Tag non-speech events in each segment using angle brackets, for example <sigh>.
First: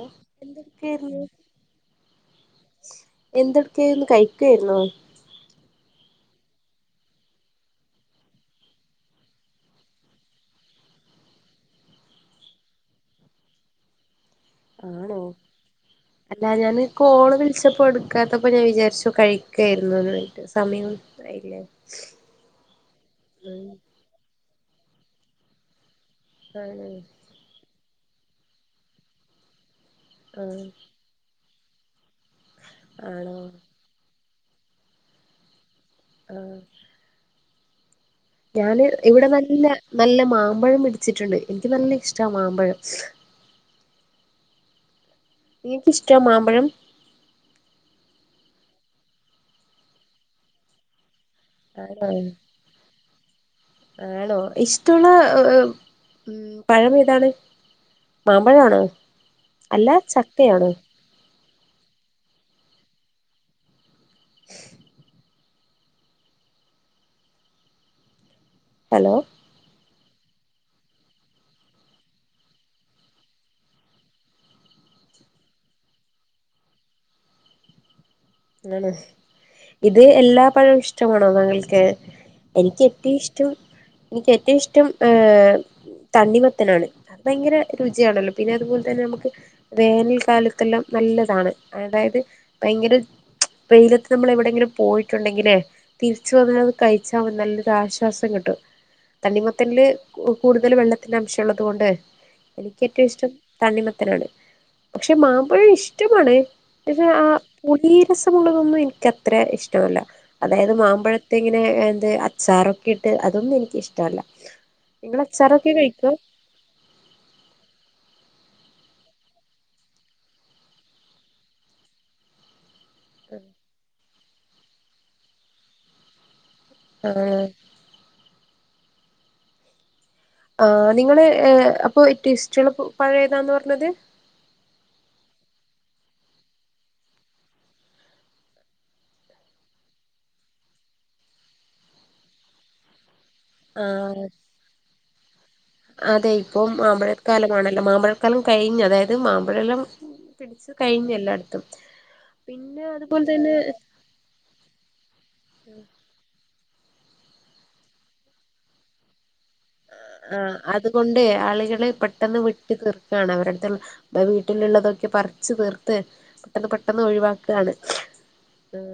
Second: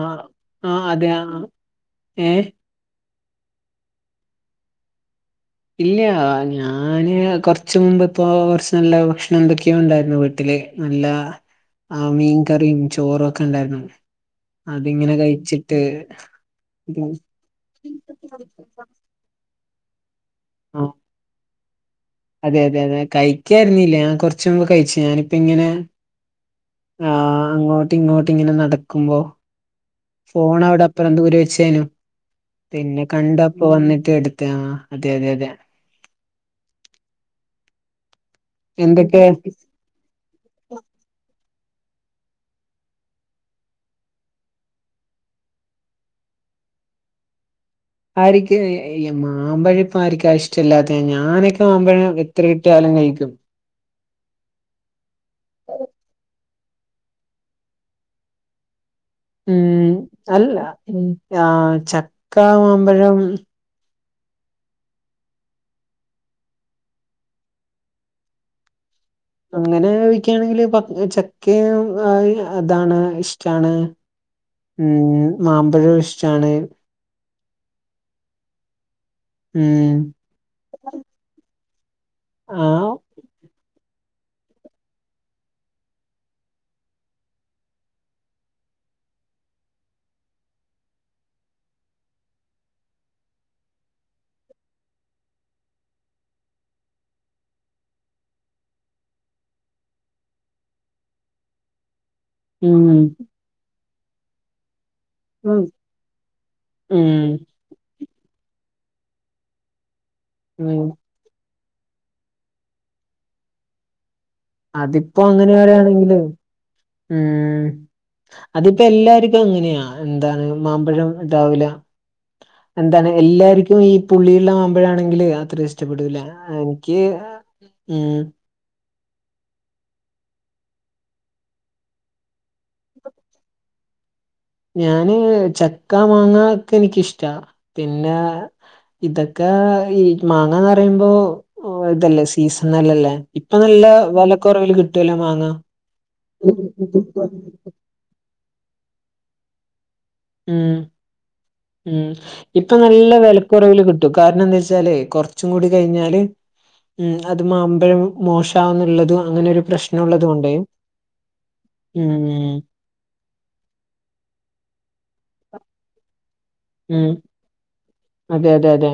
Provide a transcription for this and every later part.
ആഹ് ആഹ് അതെ എന്തെടുക്കായിരുന്നു ആഹ് ഏ എന്തൊക്കയിരുന്ന് കയിക്കുവായിരുന്നോ ഇല്ല്യ ഞാന് കൊറച്ച് മുമ്പ് ഇപ്പോ കുറച്ച് നല്ല ഭക്ഷണം എന്തൊക്കെയോ ഉണ്ടായിരുന്നു വീട്ടില് നല്ല ആ മീൻ കറിയും ചോറും ഒക്കെ ഉണ്ടായിരുന്നു അതിങ്ങനെ ആണോ കഴിച്ചിട്ട് അല്ല ഞാന് ഇ കോള് വിളിച്ചപ്പോ എടുക്കാത്തപ്പോ ഞാൻ വിചാരിച്ചു കഴിക്കു ആഹ് വേര്നന്ന് <inaudible> അതെ അതെ അതെ കഴിക്കായിരുന്നില്ല ഞാൻ കുറച്ച് മുമ്പ് കഴിച്ചു ഞാനിപ്പ ഇങ്ങനെ ആണ് ആ അങ്ങോട്ട് ഇങ്ങോട്ട് ഇങ്ങനെ നടക്കുമ്പോ ഫോൺ ആഹ് അവിടെ അപ്പറം ദൂരെ വച്ചേനു പിന്നെ ആണോ കണ്ടപ്പ വന്നിട്ട് എടു ത്ത്. അതെ ആ അതെ അതെ അതെ <inaudible> ഞാന് ഇവിടെ എന്തൊക്കെ നല്ല നല്ല മാമ്പഴം പിടിച്ചിട്ടുണ്ട് എനിക്ക് നല്ല ഇഷ്ടാ മാമ്പഴം നീക്ക് ഇഷ്ട മാമ്പഴം ആര്ക്ക്. മാമ്പഴം ഇപ്പ ആരിക്കാ ഇഷ്ട്ടില്ലാതെ ഞാനൊക്കെ ആണോ മാമ്പഴം എത്ര കിട്ടിയാലും കഴിക്കും ആണോ ഇഷ്ട്ടോളോ ഉം പഴം വീട്ടാണ് മാമ്പഴ ആണ് ഉം അല്ല ഉം ആഹ് ചക്കമാമ്പഴം ഹലോ അങ്ങനെ ഒയ്ക്യായാണെങ്കില് പ ചക്കെ അതാണ് ഇഷ്ടാണ് ഉം മാമ്പഴോ ഇഷ്ടാണ് <inaudible> ഉം ഇത് എല്ലാ പഴവും ഇഷ്ട്ടാണോ താങ്കൾക്ക് ആ എനിക്ക് ഏറ്റം ഇഷ്ടം എനിക്ക് ഏറ്റവും ഇഷ്ടം ഏഹ് തണ്ണി മത്തനാണ് ഭയങ്കര രുചിയാണല്ലോ പിന്നെ അതുപോൽത്തന്നെ നമക്ക് വേനൽക്കാലത്തെല്ലാം നല്ലതാണ് അതായത് ത് ഭയങ്കര വെയിലത്ത് നമ്മള് എവിടെയെങ്കിലും പോയിട്ടുണ്ടെങ്കിലേ തിരിച്ച് വന്ന് അത് കഴിച്ചാ മതി നല്ലൊരു ആശ്വാസം ക്കിട്ടും. തണ്ണിമത്തന്ല് കൂടുതല് വെള്ളത്തിന്റെ അംശം ഉള്ളത് കൊണ്ട് ഉം എനിക്ക് ഏറ്റവും ഇഷ്ടം തണ്ണിമത്തനാണ് പക്ഷെ ഉം മാമ്പയൊം ഇഷ്ടമാണ് പക്ഷേ ആ ഉം പുലി രസമുള്ളതൊന്നും എ ഇനിക്കത്ര ഇഷ്ടമല്ല അതായത് ഉം മാമ്പഴത്തെ ഇങ്ങനെ എന്തെ അച്ചാറൊക്കെ ഇട്ട് അതൊന്നും എനിക്കിഷ്ടല്ല അതിപ്പോ അങ്ങനെ വരാണെങ്കിലെ ഉം അതിപ്പെ എല്ലാർക്കും അങ്ങനെയാ എന്താണ് മാമ്പഴം രാവില എന്താണ് എല്ലാർക്കും ഈ പുള്ളി ഇള്ള മാമ്പഴാണെങ്കിലെ അത്ര ഇഷ്ടപ്പെടൂല ആ എനിക്ക് ആഹ് ഉം ആഹ് നിങ്ങളെ ഏ അപ്പൊ ട്ടിഷ്ട്ടള് പൊ പഴേതാന്ന് വർഞ്ഞത് ഞാന് ചക്കാ മാങ്ങാ ഒക്കെ എനിക്കിഷ്ടാ. പിന്നെ ഇതൊക്കെ ഈ മാങ്ങാന്ന് പറയുമ്പോ ഹു തല്ലേ സീസണല്ല ല്ലേ ഇപ്പം നല്ല ആഹ് വെലക്കുറവിൽ കിട്ടോല്ലോ മാങ്ങ. അതെ ഇപ്പോം മാമ്പഴക്കാലമാണല്ലോ മാമ്പഴക്കാലം കഴിഞ്ഞ്. അതായത് മാമ്പഴെല്ലം പിട്ച് ഉം കഴിഞ്ഞല്ലാ ഉം ഇപ്പം നല്ല വെലക്കുറവില് കിട്ടും. കാര്ണെന്താച്ചാലേ കൊർച്ചും കൂടി കഴിഞ്ഞാല് ഉം അത് മാമ്പഴം മോശാഉന്നുള്ളതു പ്രെശ്നൂള്ള ആഹ് അതുകൊണ്ടേ ആളുകള് പെട്ടെന്ന് വെട്ടി തീർക്കാണ് അവരട്ത് ബഹ്‌ വീട്ടില് തൊക്കെ പറിച് തീർത്തേ പെട്ടെന്ന് പെട്ടെന്ന് ഉം ഒഴിവാക്കാണ്. അതെ അതെ അതെ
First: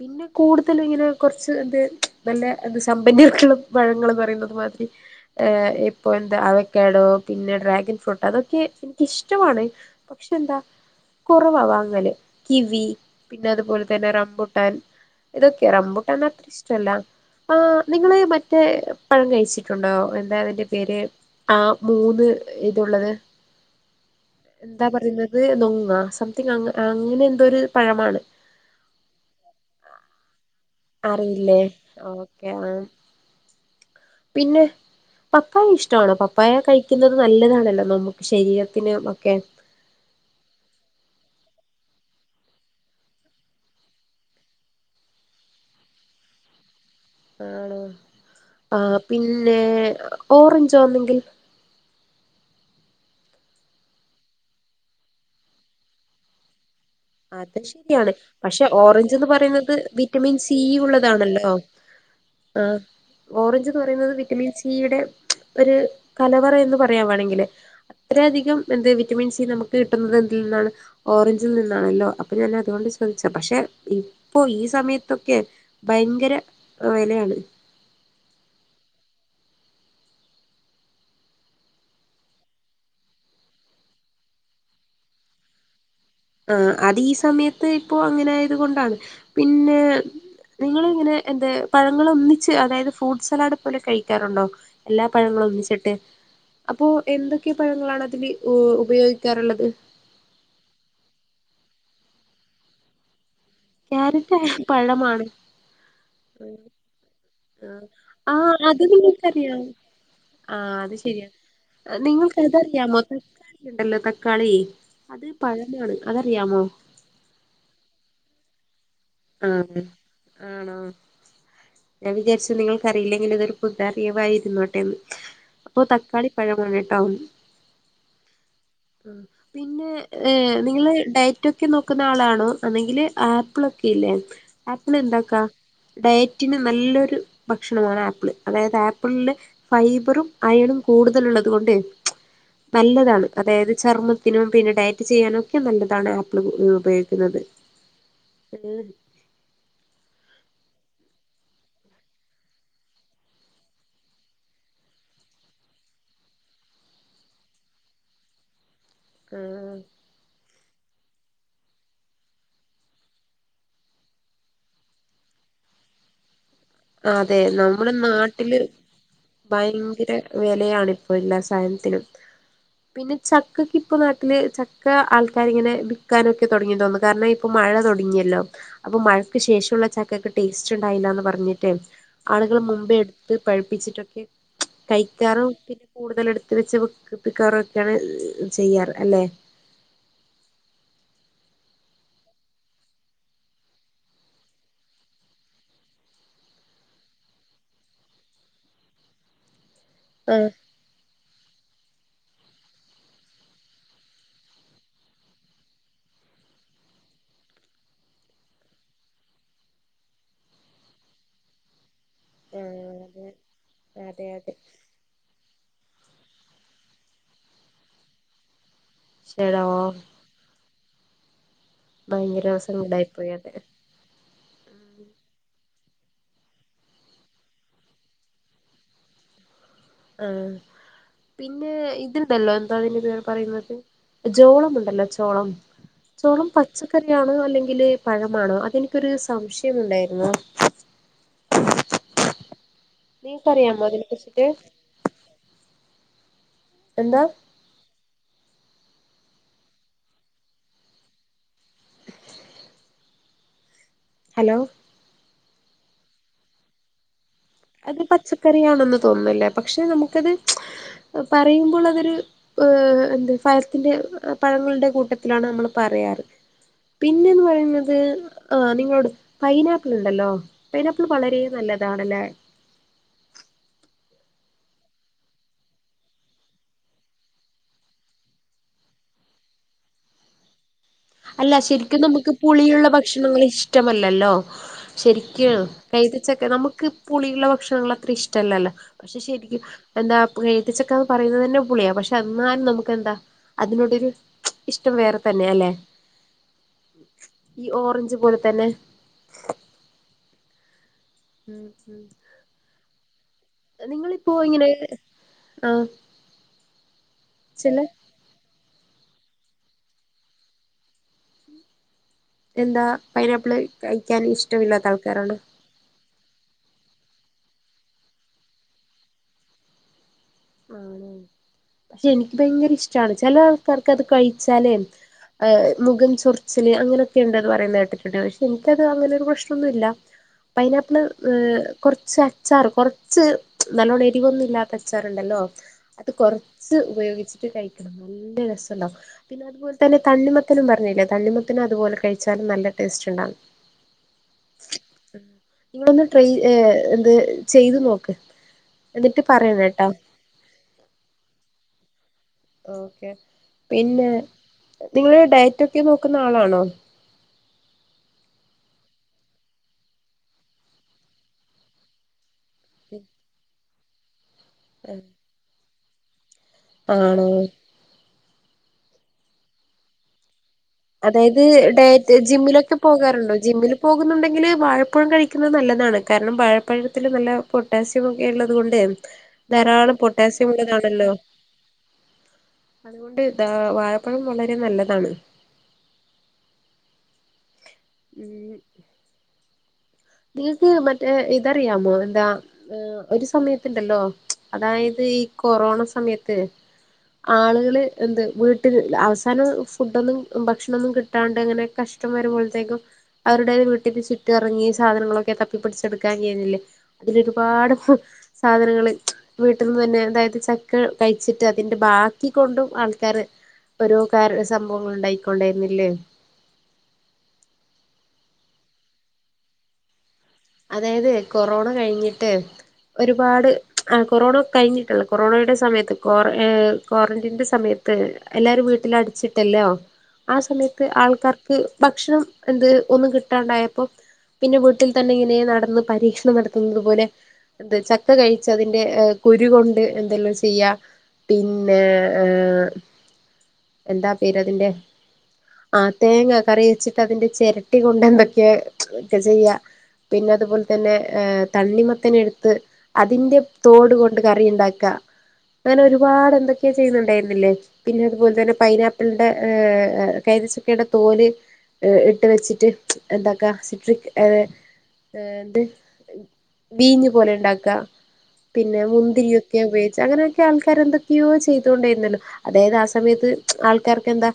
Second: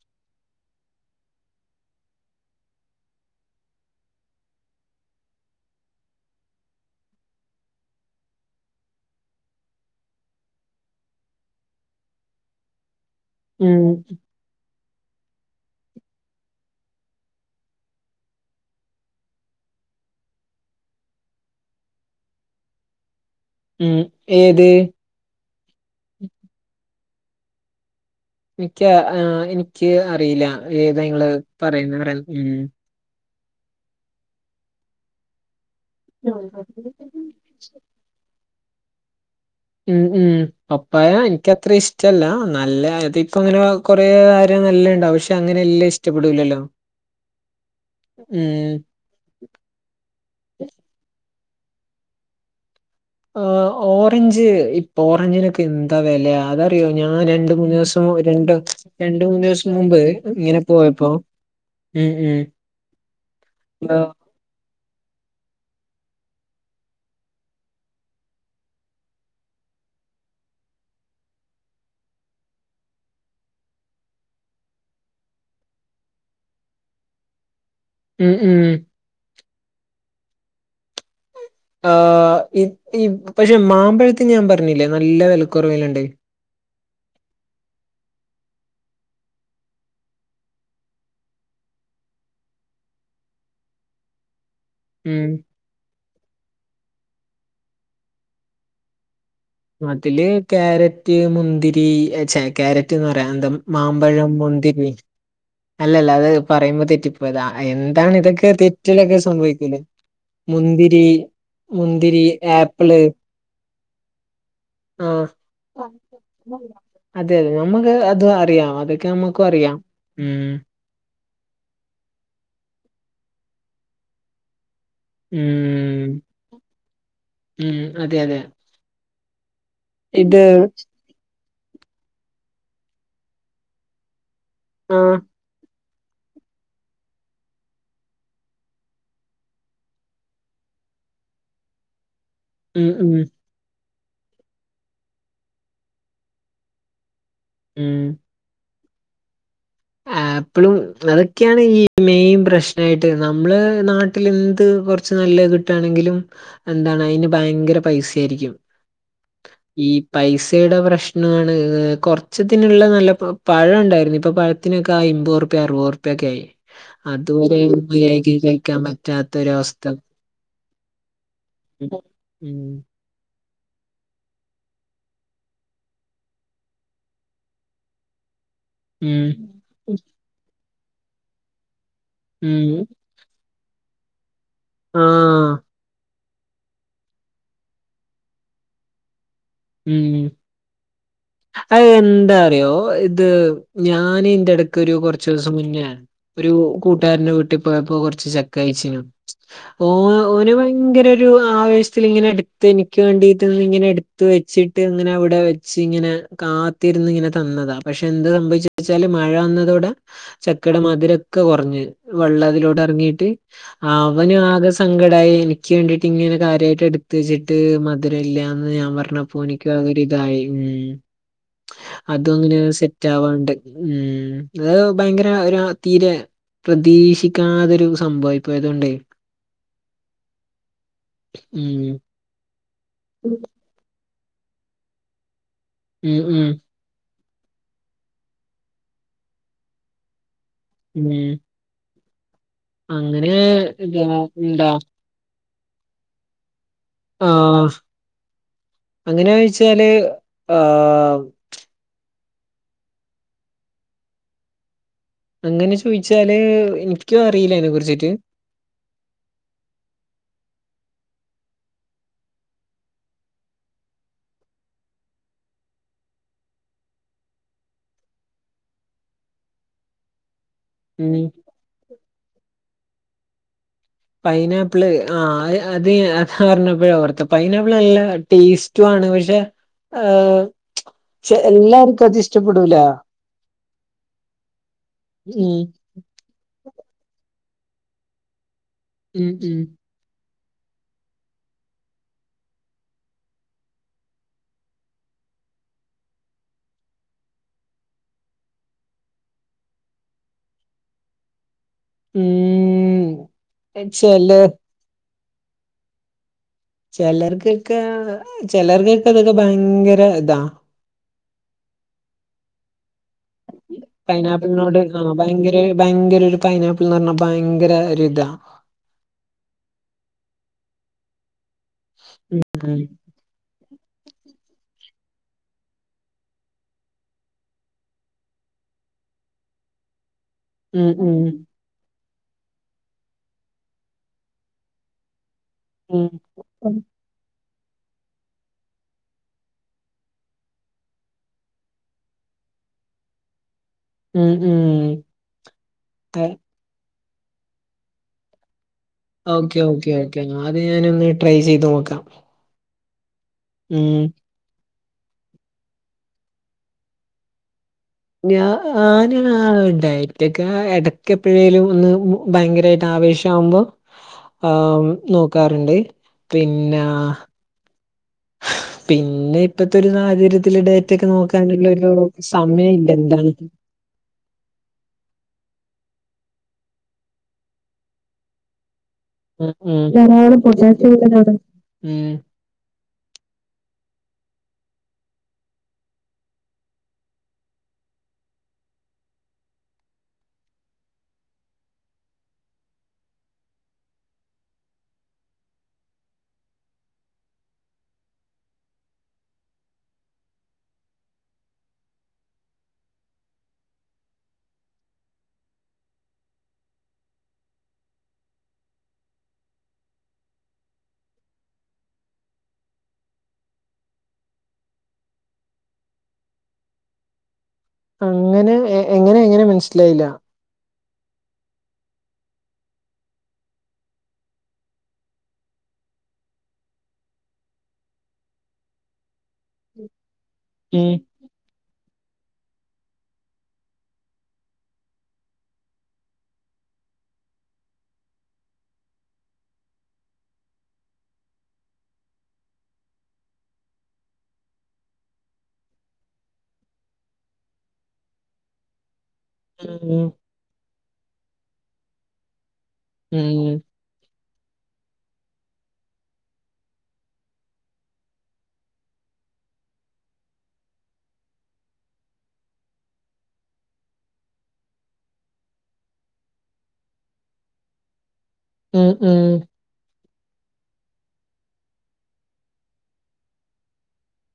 പിന്നെ കൂടുതലും ഇങ്ങനെ കൊർച്ച് എന്ത് നല്ല ത് സമ്പന്നർക്ള്ള പഴങ്ങള് പറയുന്ന പോൽ ഏഹ് ഇപ്പൊ എന്താ അവക്കാടോ പിന്നെ ഡ്രാഗൺ ഫ്രൂട്ടെ അതൊക്കെ ഇഷ്ടമാണ്. പക്ഷെ എന്താ കുറവാ വാങ്ങല്. കി വി ഉം പിന്നതുപോൽ തന്നെ റമ്പൂ ട്ടൻ ഇതൊക്കെയാണ് റംമ്പൂട്ടാൻത്ര ഇഷ്ടല്ല. ആഹ് നിങ്ങളീ മറ്റേ പഴം കഴിച്ചിട്ടുണ്ടോ? എന്താതിന്റെ പേര് ആ മൂന്ന് ഇതുള്ളത് ഉം ഏത് എന്താ പറയുന്നത് നൊങ്ങാ സംതിങ് അങ്‌ അങ്ങനെ എന്തോ ഒരു പഴമാണ്. നിക്കെ ആഹ് എനിക്ക് അറിയില്ല ഏതാ ഇങ്ങള് അറിയില്ലേ പറയുന്ന റയു ഓക്കെ ഉം ആ പിന്നെ പപ്പായ ഇഷ്ടണോ? പപ്പായ കഴിക്കുന്നത് നല്ലതാണല്ലോ നമുക്ക് ശരീര ത്തിന് ഒക്കെ ഉം ഉം പപ്പായ എനിക്ക് അത്ര ഇഷ്ടല്ല. നല്ല അതിപ്പങ്ങനെ കൊറേ കാര നല്ലഹ് ണ്ടാവു ക്ഷെ അങ്ങനെല്ലാം ഇഷ്ടപ്പെടൂല്ലല്ലോ ആണോ ആഹ് പിന്നെ ഓറഞ്ചാന്നെങ്കിൽ ആഹ് ഓറഞ്ച് ഇപ്പൊ ഓറഞ്ചിനൊക്കെ എന്താ വെല അതാ അയോ ഞാൻ രണ്ട് അത് മൂന്നു ദിവസം ശരിയാണ് ഉരുണ്ടു പക്ഷെ രണ്ടു ഓറഞ്ച്ന്ന് മൂന്നു ദിവസം പറയുന്നത് മുമ്പ് വിറ്റമിൻ സി ഇങ്ങനെ പോയപ്പൊം ഉള്ളതാണല്ലോ ഉം ഉം ആഹ് ഓറഞ്ച്ന്ന് ആ, പറയുന്നത് വിറ്റമിൻ സിയുടെ ഒരു കലവറ എന്ന് പറയാം വേ ണെങ്കിലെ അത്രയധികം എന്ത് വിറ്റമിൻ സി നമുക്ക് കിട്ടുന്നത് ന്തേ നന്ന് ഓറഞ്ചിൽ നിന്ന് ആണല്ലോ അപ്പൊ ഞാൻ അതുകൊണ്ട് ചോദിച്ചാ പക്ഷെ ഇപ്പൊ ഈ സമയത്തൊക്കെ ഭയങ്കര ആ വെലയാണേ ഉം ഉം ആ ഈ ഈ പക്ഷെ മാമ്പഴത്തിനു ഞാൻ പറഞ്ഞില്ലേ നല്ല വിലക്കുറവിലുണ്ട് ആ അത് ഈ സമയത്ത് ഇപ്പോ അങ്ങനായത് കൊണ്ടാണ് പിന്നെ നിങ്ങളിങ്ങനെ എന്തേ പഴങ്ങൾ ഒന്നിച്ച് അതായത് ഫ്രൂട്ട്സലാഡ് പോലെ കഴിക്കാറുണ്ടോ എല്ലാ ഉം പഴങ്ങളും ഒന്നിച്ചിട്ട് അപ്പോ എന്തൊക്കെ പഴങ്ങളാണ് അതിന് ഉപയോഗി അതിലെ ക്യാരറ്റ് മുന്തിരി ചെ ക്യാരറ്റ് എന്ന് പറയാൻ മാമ്പഴം ക്യാരറ്റ് മുന്തിരി പഴമാണ് അല്ലല്ല അത് പറയുമ്പോ തെറ്റിപ്പോതാ ആ എന്താണ് ഇതൊക്കെ ആഹ് അത് തെറ്റിലൊക്കെ നിങ്ങൾക്കറിയാം സംഭവിയ്ക്കൂലേ ആഹ് അത് മുന്തിരി ശരിയാ മുന്തിരി ആപ്പിളെ ണ്ടല്ലോ ത ആ അതറിയാമോ അതെതെ നമക്ക് അത് അറിയ അത ആ ആണോ ഞാൻ വിചാരിച്ചു നിങ്ങൾ അയില്ലെങ്കിൽ ഇതൊരു പുതിയ അറിയവായിരുന്നോട്ടെ അപ്പൊ ഉം തക്കാളി പഴമാണ് ട്ടോ ഉം അതെ അതെ പിന്നെ എ ഇത് നിങ്ങൾ ഡയറ്റൊക്കെ നോക്കുന്ന ആളാണോ അല്ലെങ്കിൽ ആപ്പിളൊക്കെ ല്ലേ അപ്പിള് ആഹ് എന്താക്കാ ഡയറ്റിന് നല്ലൊരു ഭക്ഷണമാണ് ആപ്പിള് അതായത് ആപ്പിളില് ഫൈബറും അയണും കൂടുതല് ഉള്ളത് കൊണ്ട് ഉം ഉം നല്ലതാണ് അതായത് ചർമ്മത്തിനും പിന്നെ ഡയറ്റ് ചെയ്യാനുമൊക്കെ നല്ലതാണ് ആപ്പിൾ ഉ ഉപയോഗിക്കുന്നത് ഉം ഉ അപിളും അതൊക്കെയാണ് ഈ മെയിൻ പ്രശ്നയിട്ട് നമ്മള് നാട്ടിൽ എന്ത് കുറച്ച് നല്ല അത് കിട്ടുവാണെങ്കിലും എന്താണ് അതിന് ഭയങ്കര പൈസ ആയിരിക്കും ആഹ് ഈ പൈസയുടെ പ്രശ്നം മാണ് കൊറച്ചത്തിനുള്ള നല്ല പഴം ഉണ്ടായിരുന്നു ഇപ്പൊ ത്തിനൊക്കെ അമ്പത് റുപിയ അറുപത് റുപിയ ഒക്കെ ആയി അഹ് അതെ അതുവരെ നമ്മുടെ മര്യാദക്ക് നാട്ടില് കഴിക്കാൻ പറ്റാത്തൊരവസ്ഥ. ഭയങ്കര വിലയാണ് ഇപ്പോ എല്ലാ സാ ഉം പിന്നെ ച ഇപ്പൊ നാട്ടില് ചക്ക ആൾക്കാരിങ്ങനെ വിൽക്കാനൊക്കെ തുടങ്ങിന്ന് തോന്നണ് കാരണം ഇപ്പൊ മഴ തൊടങ്ങിയല്ലോ അപ്പൊ മഴക്ക് ഉം ശേഷമുള്ള ചക്കക്ക് ടേസ്റ്റ് ഉണ്ടായില്ല എന്ന് പറഞ്ഞിട്ടെ ആളുകൾ ഉം മുമ്പേ എടുത്ത് പഴിപ്പിച്ചിട്ടൊക്കെ കഴക്കാറ് ആഹ് പിന്നെ കൂടുതല് എടുത്ത് <inaudible> ഒക്കെയാണ് ചെയ്യാറ് അല്ലെ ഉം <inaudible> അ എന്താറിയോ ഇത് ഞാന് ഇയിന്റെ ഇടക്ക് ഒരു കുറച്ചു ദിവസം മുന്നെ ഒരു കൂട്ടുകാരന്റെ വീട്ടി പോയപ്പോ കൊറച്ച് ചക്ക കഴിച്ചെനു ഓ ആഹ് ഓന് ഭയങ്കരൊരു ആവേശത്തിൽ ഇങ്ങനെ എടുത്ത് എനിക്ക് വേണ്ടിട്ട് ഇങ്ങനെ എടു ത്ത് വെച്ചിട്ട് ഇങ്ങനെ അവിടെ വെച്ച് ഇങ്ങനെ കാത്തിരുന്ന് ഇങ്ങനെ തന്നതാ പക്ഷെ എന്ത് സംഭവിച്ചാലും മഴ വന്നതോടെ ചക്കയുടെ മധുരൊക്കെ കുറഞ്ഞ് വെള്ളതിലോടെ ആഹ് അതെ ഇറങ്ങിയിട്ട് അതെ അവനും അതെ ആകെ സങ്കടയി എനിക്ക് വേണ്ടിട്ട് ഇങ്ങനെ കാര്യയിട്ട് എടുത്ത് വെച്ചിട്ട് മധുര ഇല്ല എന്ന് ഞ അപ്പൊ ശെടാ ഓനിക്ക് ഭയങ്കര ഇതായി ഉം ഭയങ്കര അതുങ്ങനെ സങ്കടായി സെറ്റ് പോയി അത് ആവാണ്ട് ഉം അത് ഭയങ്കര ഒരു തീരെ പ്രതീക്ഷിക്കാതൊരു സംഭവം ആയിപോയി ആതൊണ്ടെ ആ പിന്നെ ഉം ഇതുണ്ടല്ലോ എന്താതിന്റെ പേര് പറയുന്നത് ജോളമുണ്ടല്ലോ ചോളം ഉം ഉം ചോളം പച്ചക്കറി ആണ് അല്ലെങ്കില് പഴമാണോ അതെനിക്കൊരു സംശയം ഉണ്ടായിന്നു ഉം അങ്ങനെ നിങ്ങക്കറിയാമോ ഇത് അതിനെ കുറിച്ചിട്ട് എന്താ എന്താ ആഹ് അങ്ങനെ ചോയിച്ചാല് ആഹ് ഹലോ അങ്ങനെ ചോയിച്ചാല് എനിക്ക് അത് പച്ചക്കറി ആണെന്ന് തോന്നില്ല പക്ഷെ നമുക്കത് പറയുമ്പോളതോരു എന്ത് പയത്തിന്റെ പഴങ്ങളുടെ കൂട്ടത്തിലാണ് നമ്മൾ പറയാറ് പിന്നെന്ന് പറയുന്നത് ആ നിങ്ങളോട് പൈനാപ്പിൾ ഉണ്ടല്ലോ പൈനപിള് ഉം വളരെ നല്ലതാണല്ലേ പൈനാപ്പിള് ആ അത് അത് പറഞ്ഞപ്പഴ ഓർത്തെ പൈനാപ്പിൾ നല്ല ടേസ്റ്റ പക്ഷെ ആഹ് അല്ല ശരിക്കും നമുക്ക് പുളിയുള്ള ഭക്ഷണങ്ങൾ ഇഷ്ടമല്ലല്ലോ ശരിക്കും ഉം കൈ തിരിച്ചൊക്കെ നമുക്ക് പുളിയുള്ള ഭക്ഷണങ്ങൾ അത്ര ഇഷ്ടല്ലല്ലോ പക്ഷെ ഉം ഉം ശരിക്കും എന്താ എഴത്തിച്ചൊക്കെ അത് പറയുന്നത് തന്നെ പുളിയാണ് പക്ഷെ എന്നാലും നമുക്കെന്താ അതിനോടൊരു ഇഷ്ടം വേറെ തന്നെ ല്ല ഈ ഓറഞ്ച് പോലെ തന്നെ ഉ ഉം ചെല നിങ്ങളിപ്പോ ഇങ്ങനെ അ ചിലർക്കൊക്കെ ചിലർക്കൊ തൊക്കെ ഭയങ്കര ഇതാ എന്താ പൈനാപ്പ്ള് പൈനാപ്പ്ളിനോട് ആ ഭയങ്കര ഭയങ്കര ഒരു പൈനാപ്പ്ൾന്ന് പറഞ്ഞ ഭയങ്കര ഒരിത ആണ പക്ഷെ എനിക്ക് ഭയങ്കര ഇഷ്ടമാണ് ചില ആൾക്കാർക്ക് അത് കഴിച്ചാലേ മുഖം ചൊറച്ചില് അങ്ങനെയൊക്കെ ഉണ്ട്ന്ന് പറയുന്നുന്നത് കേട്ടിട്ടുണ്ട് പക്ഷെ എനിക്കത് അങ്ങനൊ ഒരു പ്രശ്നമൊന്നുമില്ല ഉം പൈനാപ്പള് ഉം കുറച്ച് അച്ചാറ് കൊറച്ച് നല്ലോണ്ണം എരിവൊന്നും ഇല്ലാത്ത അച്ചാർ ണ്ടല്ലോ അത് ഉം ഉം കുറച്ച് ഉപയോഗിച്ചിട്ട് കഴിക്കണം നല്ല രസണ്ടോ പിന്നെ അതുപോലെ തന്ന തണ്ണിമത്തനും പറഞ്ഞേ തണ്ണിമത്തനും അതുപോലെ കഴിച്ചാലും നല്ല ടേസ്റ്റ് ഉണ്ടാവും ഉം ഉം നിങ്ങളിന്ന് ട്ര ഏ, അത് ചെയ്തു നോക്ക് എന്നിട്ട് പറയണട്ടോ അദ്യം ഞാനൊന്ന് ട്രൈ ചെയ്ത് നോക്കാം ഓക്കെ ഉം പിന്നെ നിങ്ങള് ഡയറ്റ് ഒക്കെ നോക്കുന്ന ആളാണോ ഞ ആന ഉണ്ടായിറ്റൊക്കെ എടക്കപ്പഴേയിലും ഒന്ന് ഭയങ്കരായിട്ട് ആവേശ ആവുമ്പോ ആവും ആ നോക്കാറുണ്ട് പിന്ന ആണോ പിന്നെ ഇപ്പത്തെ ഒരു സാഹചര്യ അതായത് ഡറ്റ് സമയം ജിമ്മിലൊക്കെ ഇല്ല എന്താണ് പോകാറുണ്ടോ ജിമ്മിൽ പോകുന്നുണ്ടെങ്കില് വാഴപ്പുഴം കഴിക്കുന്നത് നല്ലത് ഇാണ് കാരണം പാഴപ്പഴത്തിൽ നല്ല പൊട്ടാസിയൊക്കെ ഉള്ളത് കൊണ്ട് ഉം ഉം ധാരാളം പൊട്ടാസ്യം ഉള്ളതാണല്ലോ ഉള്ളതാണ് ഉം അതുകൊണ്ട് വാഴപ അപ്പോഴും വളരെ നല്ലതാണ് ഉം നിങ്ങൾക്ക് മറ്റേ ഇതറിയാമോ എന്താ ഒരു സമയത്തണ്ടല്ലോ അതായത് ഈ കൊറോണ സമയത്ത് ആളുകള് എന്ത് വീട്ടില് അവസാന ഫുഡൊന്നും ഭക്ഷണൊന്നും കിട്ടാണ്ട് എങ്ങനെ കഷ്ട ഇഷ്ടം വരുമ്പോഴത്തേക്കും അവരുടേത് വീട്ടിൽ ചുറ്റ ഇറങ്ങി സാധനങ്ങളൊക്കെ തപ്പിപ്പിടിച്ചെടുക്കാൻ കഴന്നില്ലേ അതിലരുപാട് സാധനങ്ങൾ വീട്ടിൽ നിന്ന് തന്നെ അതായത് ചക്ക കഴിച്ചിട്ട് അതിന്റെ ബാക്കി കൊണ്ടും ആൾക്കാര് ഓരോ കാരു സംഭവങ്ങള്ള് ഉണ്ടായിക്കൊണ്ടായിരുന്നില്ലേ അങ്ങനെ എങ്ങയെങ്ങനെ മനസ്സിലായില്ല അതായത് കൊറോണ കഴിഞ്ഞിട്ട് ഒരുപാട് ആ കൊറോണ കഴിഞ്ഞിട്ടല്ല കൊറോണടെ സമയത്ത് ക്വാറ ഏഫ് ക്വാറന്റീന്റെ സമയത്ത് ത്ത് എല്ലാരും വീട്ടില് അടച്ചിട്ടല്ലോ ആ സമയത്ത് ഉം ആൾക്കാർക്ക് ഭക്ഷണം എന്ത് ഒന്നും കിട്ടാണ്ടായപ്പോ പിന്നെ വീട്ടിൽ തന്നെ ഇങ്ങനെ നെ നടന്ന് പരീക്ഷണം നടത്തുന്നത് പോലെ എന്ത ചക്ക കഴിച്ച അതിന്റെ കുരു കൊണ്ട് എന്തെല്ലോ ചെയ്യാ പിന്നെ ഏ എന്താ പേരതിൻ്റെ ആഹ് തേങ്ങ കറി വെച്ചിട്ട് അതിന്റെ ചിരട്ടി കൊണ്ട് എന്തൊക്കെയാ ഒക്കെ ചെയ്യാ ഉം പിന്നെ അതുപോലെ തന്നെ ഏഹ് തണ്ണിമത്തനെടുത്ത് അതിന്റെ ഉം തോട് കൊണ്ട് കറി ഇണ്ടാക്ക അങ്ങനെ ഒരുപാട് എന്തൊക്കെയാ ചെയ്യുന്നുണ്ടായിരുന്നില്ലേ പിന്നെ അതുപോലെ തന്നെ പൈനാപ്പിളിന്റെ ഏഹ് കരി തൈ ചക്കേടെ തോല് എ ഇട്ട് വെച്ചിട്ട് ഇണ്ടാക്ക സിട്രിക് ഏഹ് എന്ത് ബീഞ്ഞു പോലെ ഇണ്ടാക്കാ പിന്നെ ഉം ഉം മുന്തിരിയൊക്കെ ഉപയോഗിച്ച് അങ്ങനെയൊക്കെ ആൾക്കാർ എന്തൊക്കെ എന്തൊക്കെയോ ചെയ്തൊണ്ടരുന്നല്ലോ അതായത് ആ സമയത്ത് ആൾക്കാർക്കെന്താ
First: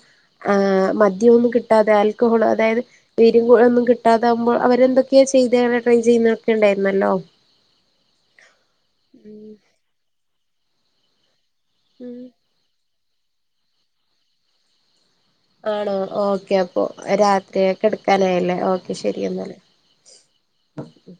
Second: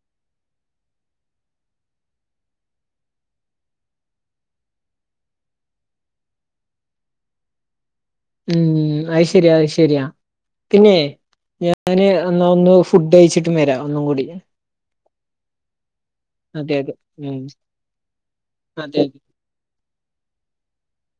ആഹ് മദ്യമൊന്നും കിട്ടാതെ ആൽക്കോഹോൾ അതായത് വീര്യം ഒന്നും കിട്ടാതാകുമ്പോൾ അവരെന്തൊക്കെയാ ചെയ്യ് ഇതേവരെ ട്രൈ ചെയ്യുന്നൊക്കെണ്ടായിരുന്നല്ലോ. ഉം അയിശെരിയാ ആയിശെരിയ പിന്നെ ഞാന് ഉം എന്നാ ഒന്ന് ഫുഡ് കഴിച്ചിട്ടും വരാ ഒന്നും കൂടി ആണോ? ഓക്കെ അതെ അപ്പോ അതെ ഉം രാത്രി ആയ കെടക്കാനായില്ലേ? ഓക്കെ അതെ ശെരി എന്നാല്. ആഹ